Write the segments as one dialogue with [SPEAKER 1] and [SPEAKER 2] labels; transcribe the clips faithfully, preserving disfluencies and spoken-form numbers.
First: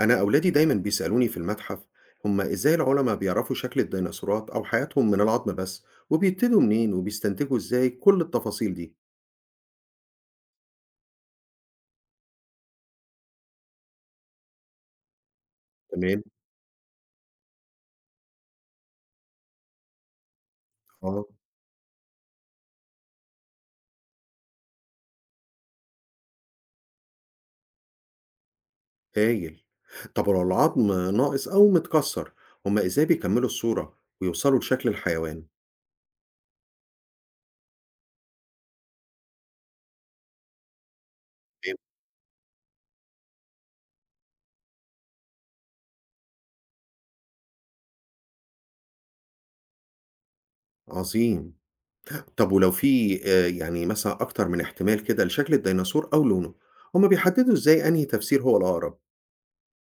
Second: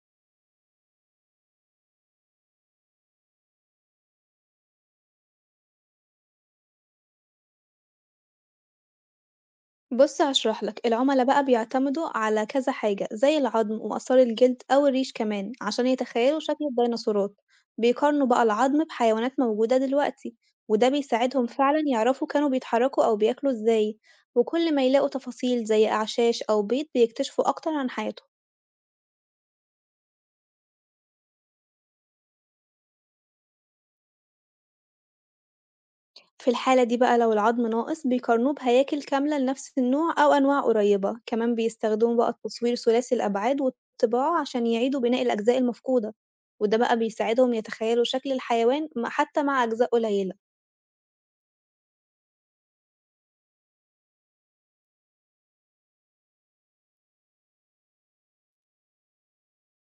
[SPEAKER 1] أنا أولادي دايمًا بيسألوني في المتحف، هما إزاي العلماء بيعرفوا شكل الديناصورات أو حياتهم من العظم بس؟ وبيبتدوا منين وبيستنتجوا إزاي كل التفاصيل دي؟
[SPEAKER 2] بُص هاشرح لك، العُملا بقى بيعتمدوا على كذا حاجة زي العضم وآثار الجلد أو الريش كمان عشان
[SPEAKER 1] تمام؟
[SPEAKER 2] يتخيلوا شكل الديناصورات، بيقارنوا بقى العظم بحيوانات موجودة دلوقتي، وده
[SPEAKER 1] آه.
[SPEAKER 2] بيساعدهم فعلًا يعرفوا كانوا بيتحركوا أو بياكلوا إزاي، وكل ما يلاقوا تفاصيل زي أعشاش أو بيض بيكتشفوا أكتر عن حياتهم.
[SPEAKER 1] هايل. طب لو العظم ناقص أو متكسر، هما إزاي بيكملوا الصورة ويوصلوا لشكل الحيوان؟
[SPEAKER 2] في الحالة دي بقى لو العظم ناقص بيقارنوه بهياكل كاملة لنفس النوع أو أنواع قريبة، كمان
[SPEAKER 1] تمام.
[SPEAKER 2] بيستخدموا بقى التصوير ثلاثي الأبعاد والطباعة عشان يعيدوا بناء الأجزاء المفقودة، وده بقى بيساعدهم يتخيلوا شكل الحيوان م- حتى مع أجزاء قليلة.
[SPEAKER 1] عظيم. طب ولو في آه، يعني مثلا أكتر من احتمال كده لشكل الديناصور أو لونه، هما بيحددوا إزاي أنهي تفسير هو الأقرب؟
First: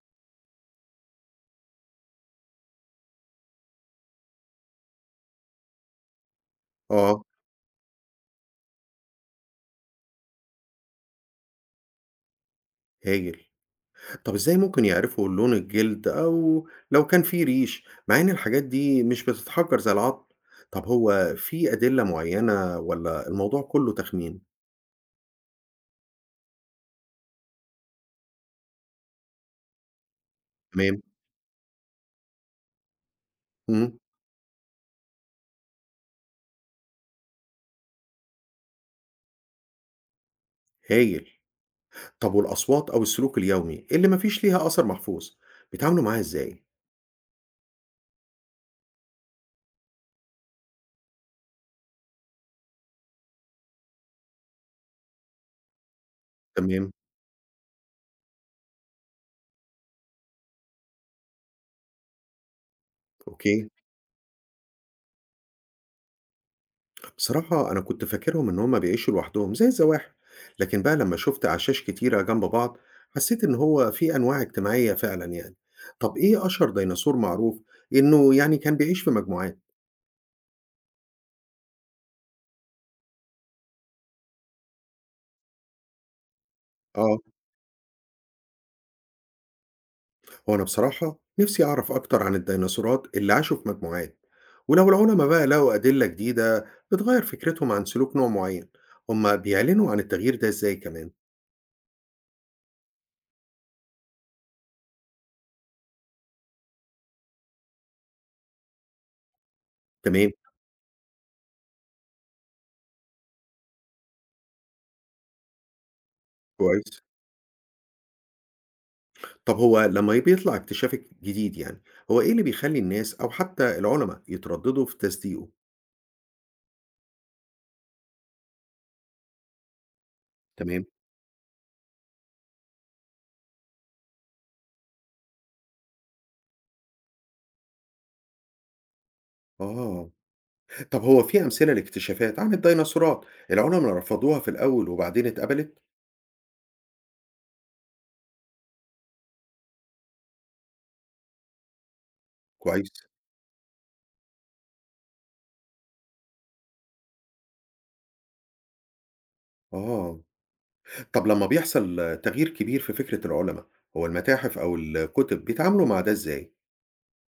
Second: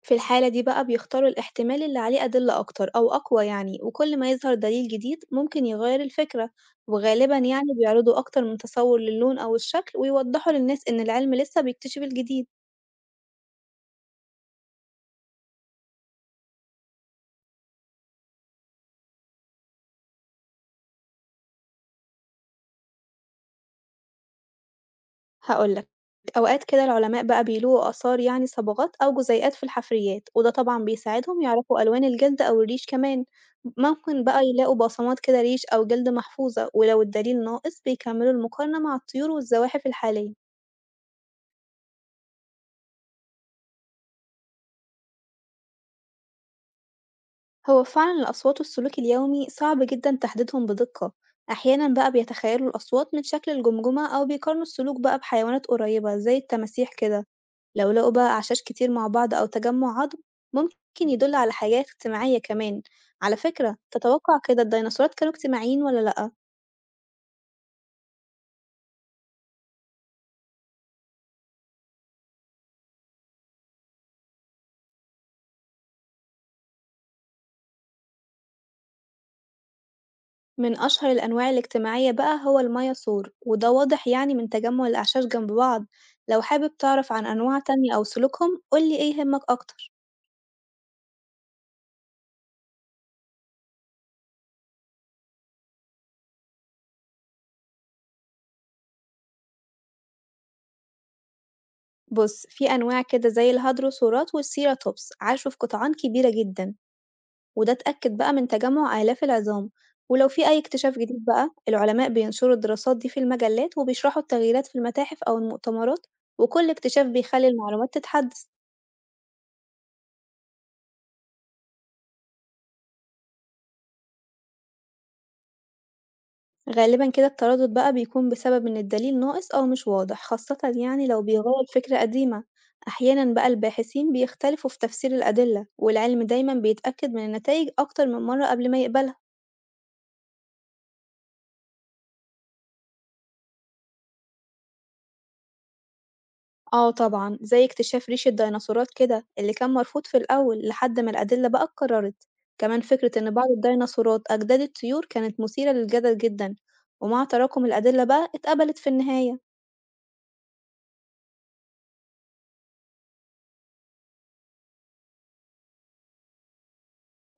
[SPEAKER 2] في الحالة دي بقى بيختاروا الاحتمال اللي عليه أدلة أكتر أو أقوى يعني، وكل ما يظهر دليل جديد ممكن يغير الفكرة،
[SPEAKER 1] آه.
[SPEAKER 2] وغالبا يعني بيعرضوا أكتر من تصور للون أو الشكل ويوضحوا للناس إن العلم لسه بيكتشف الجديد.
[SPEAKER 1] هايل. طب إزاي ممكن يعرفوا لون الجلد أو لو كان فيه ريش مع إن الحاجات دي مش بتتحجر زي العظم؟ طب هو في أدلة معينة ولا الموضوع كله تخمين؟
[SPEAKER 2] هاقول لك، أوقات كده العلماء بقى بيلقوا آثار يعني صبغات أو جزيئات في الحفريات، وده طبعًا
[SPEAKER 1] تمام.
[SPEAKER 2] بيساعدهم يعرفوا ألوان الجلد أو الريش كمان،
[SPEAKER 1] مم.
[SPEAKER 2] ممكن بقى يلاقوا بصمات كده ريش أو جلد محفوظة، ولو الدليل ناقص بيكملوا المقارنة مع الطيور والزواحف الحالية.
[SPEAKER 1] هايل. طب والأصوات أو السلوك اليومي اللي مفيش ليها أثر محفوظ، بيتعاملوا معاها إزاي؟
[SPEAKER 2] هو فعلًا الأصوات والسلوك اليومي صعب جدًا تحديدهم بدقة، أحيانًا بقى بيتخيلوا الأصوات من شكل الجمجمة أو بيقارنوا السلوك بقى بحيوانات قريبة زي التماسيح
[SPEAKER 1] تمام.
[SPEAKER 2] كده. لو لقوا بقى أعشاش كتير مع بعض أو تجمع عضم، ممكن يدل على حياة اجتماعية كمان، على
[SPEAKER 1] أوكي.
[SPEAKER 2] فكرة تتوقع كده الديناصورات كانوا اجتماعيين ولا لأ؟
[SPEAKER 1] بصراحة أنا كنت فاكرهم إن هما بيعيشوا لوحدهم زي الزواحف، لكن بقى لما شفت أعشاش كتيرة جنب بعض حسيت إن هو في أنواع اجتماعية فعلا يعني. طب إيه أشهر ديناصور معروف إنه يعني كان بيعيش في مجموعات؟
[SPEAKER 2] من أشهر الأنواع الاجتماعية بقى هو المياصور، وده واضح يعني من تجمع الأعشاش جنب بعض، لو حابب تعرف
[SPEAKER 1] آه.
[SPEAKER 2] عن أنواع تانية أو سلوكهم قولي إيه يهمك أكتر.
[SPEAKER 1] هو أنا بصراحة نفسي أعرف أكتر عن الديناصورات اللي عاشوا في مجموعات، ولو العلماء بقى لقوا أدلة جديدة بتغير فكرتهم عن سلوك نوع معين، هما بيعلنوا عن التغيير ده إزاي كمان؟
[SPEAKER 2] بص في أنواع كده زي الهادروسورات والسيراتوبس عاشوا في قطعان كبيرة جدا، وده اتأكد بقى من تجمُّع آلاف العظام، ولو
[SPEAKER 1] تمام.
[SPEAKER 2] في أي اكتشاف جديد بقى العلماء بينشروا الدراسات دي في المجلات وبيشرحوا التغييرات في المتاحف أو المؤتمرات، وكل
[SPEAKER 1] كويس.
[SPEAKER 2] اكتشاف بيخلّي المعلومات تتحدّث.
[SPEAKER 1] طب هو لما بيطلع اكتشاف جديد يعني، هو إيه اللي بيخلّي الناس أو حتى العُلَما يتردّدوا في تصديقه؟
[SPEAKER 2] غالبًا كده التردد بقى بيكون بسبب إن الدليل ناقص أو مش واضح، خاصةً
[SPEAKER 1] تمام؟
[SPEAKER 2] يعني لو بيغيّر فكرة قديمة، أحيانًا بقى الباحثين بيختلفوا في تفسير الأدلة، والعلم دايمًا بيتأكد من النتايج أكتر من مرّة قبل ما يقبلها.
[SPEAKER 1] آه. طب هو في أمثلة لاكتشافات عن الديناصورات العُلَما رفضوها في الأول وبعدين اتقبلت؟
[SPEAKER 2] آه طبعًا، زي اكتشاف ريش الديناصورات كده اللي كان مرفوض في الأول لحد ما الأدلة بقى اتكررت، كمان
[SPEAKER 1] كويس.
[SPEAKER 2] فكرة إن بعض الديناصورات أجداد الطيور كانت مثيرة للجدل جدًا، ومع تراكم الأدلة بقى اتقبلت في النهاية.
[SPEAKER 1] آه. طب لما بيحصل تغيير كبير في فكرة العُلَما، هو المتاحف أو الكُتب بيتعاملوا مع ده إزاي؟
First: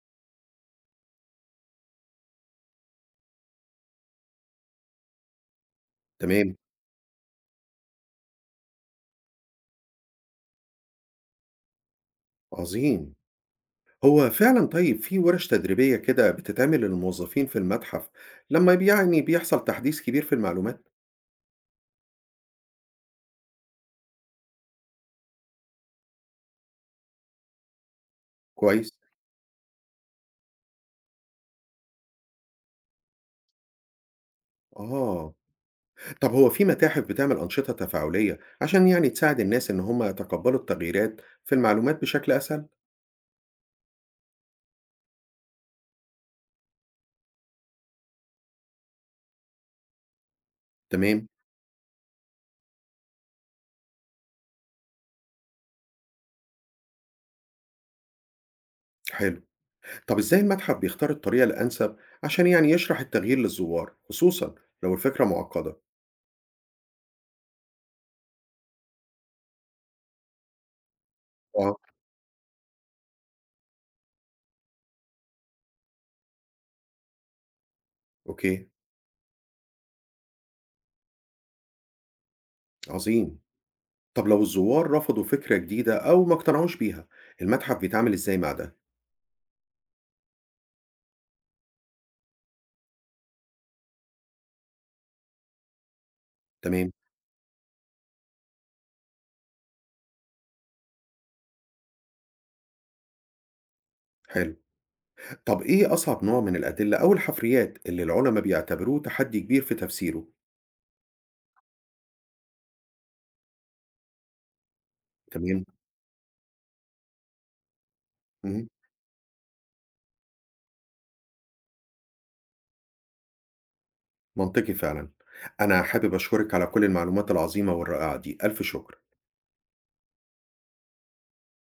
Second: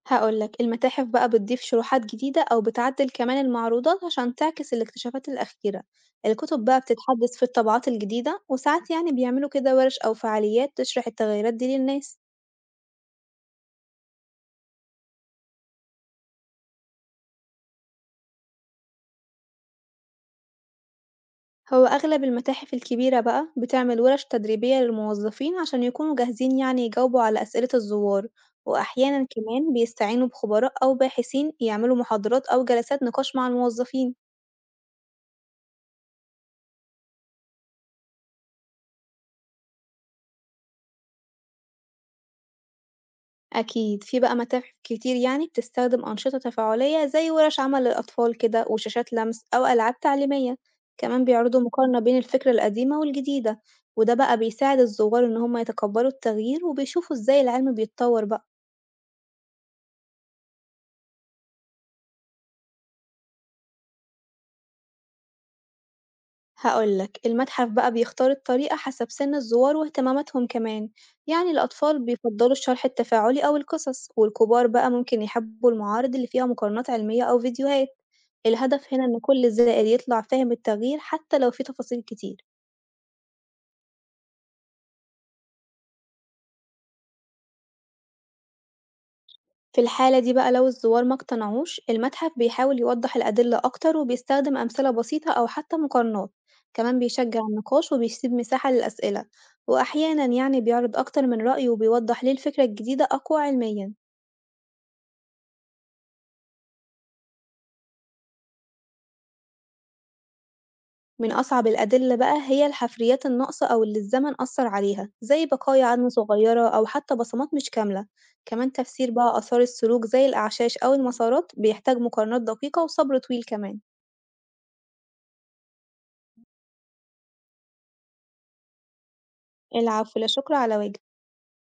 [SPEAKER 2] هاقول لك، المتاحف بقى بتضيف شروحات جديدة أو بتعدل كمان المعروضات عشان تعكس الاكتشافات الأخيرة،
[SPEAKER 1] تمام.
[SPEAKER 2] الكتب بقى بتتحدث في الطبعات الجديدة، وساعات يعني بيعملوا كده ورش أو فعاليات تشرح التغيرات دي للناس.
[SPEAKER 1] عظيم. هو فعلًا طيب في وِرَش تدريبية كده بتتعمل للموظفين في المتحف لما ب يعني بيحصل تحديث كبير في المعلومات؟
[SPEAKER 2] هو أغلب المتاحف الكبيرة بقى بتعمل ورش تدريبية للموظفين عشان يكونوا جاهزين يعني يجاوبوا على أسئلة الزوار،
[SPEAKER 1] كويس.
[SPEAKER 2] وأحيانا كمان بيستعينوا بخبراء أو باحثين يعملوا محاضرات أو جلسات نقاش مع الموظفين.
[SPEAKER 1] آه. طب هو في متاحف بتعمل أنشطة تفاعلية عشان يعني تساعد الناس إن هم يتقبلوا التغييرات في المعلومات بشكل أسهل؟
[SPEAKER 2] أكيد في بقى متاحف كتير يعني بتستخدم أنشطة تفاعلية زي ورش عمل للأطفال كده وشاشات لمس أو ألعاب تعليمية، كمان
[SPEAKER 1] تمام.
[SPEAKER 2] بيعرضوا مقارنة بين الفكرة القديمة والجديدة، وده بقى بيساعد الزوار إن هما يتقبلوا التغيير وبيشوفوا إزاي العلم بيتطور بقى.
[SPEAKER 1] حلو. طب إزاي المتحف بيختار الطريقة الأنسب عشان يعني يشرح التغيير للزوار خصوصا لو الفكرة معقدة؟
[SPEAKER 2] هاقول لك، المتحف بقى بيختار الطريقة حسب سن الزوار واهتماماتهم كمان، يعني
[SPEAKER 1] آه.
[SPEAKER 2] الأطفال بيفضّلوا الشرح التفاعلي أو القصص، والكبار بقى ممكن يحبوا المعارض اللي فيها مقارنات علمية أو فيديوهات،
[SPEAKER 1] أوكي.
[SPEAKER 2] الهدف هنا إن كل زائر يطلع فاهم التغيير حتى لو في تفاصيل كتير.
[SPEAKER 1] عظيم. طب لو الزوار رفضوا فكرة جديدة أو ما اقتنعوش بيها، المتحف بيتعامل إزاي مع ده؟
[SPEAKER 2] في الحالة دي بقى لو الزوار ما اقتنعوش المتحف بيحاول يوضح الأدلة أكتر وبيستخدم أمثلة بسيطة أو حتى مقارنات،
[SPEAKER 1] تمام.
[SPEAKER 2] كمان بيشجع النقاش وبيسيب مساحة للأسئلة، وأحيانا يعني بيعرض أكتر من رأي وبيوضح ليه الفكرة الجديدة أقوى علميا.
[SPEAKER 1] حلو. طب إيه أصعب نوع من الأدلة أو الحفريات اللي العلماء بيعتبروه تحدي كبير في تفسيره؟
[SPEAKER 2] من أصعب الأدلة بقى هي الحفريات الناقصة أو اللي الزمن أثر عليها زي
[SPEAKER 1] تمام؟
[SPEAKER 2] بقايا عظم صغيرة أو حتى بصمات مش كاملة،
[SPEAKER 1] مهم.
[SPEAKER 2] كمان تفسير بقى آثار السلوك زي الأعشاش أو المسارات بيحتاج مقارنات دقيقة وصبر طويل كمان.
[SPEAKER 1] منطقي فعلًا. أنا حابب أشكرِك على كل المعلومات العظيمة والرائعة دي، ألف شكر.
[SPEAKER 2] العفو، لا شكر على واجب.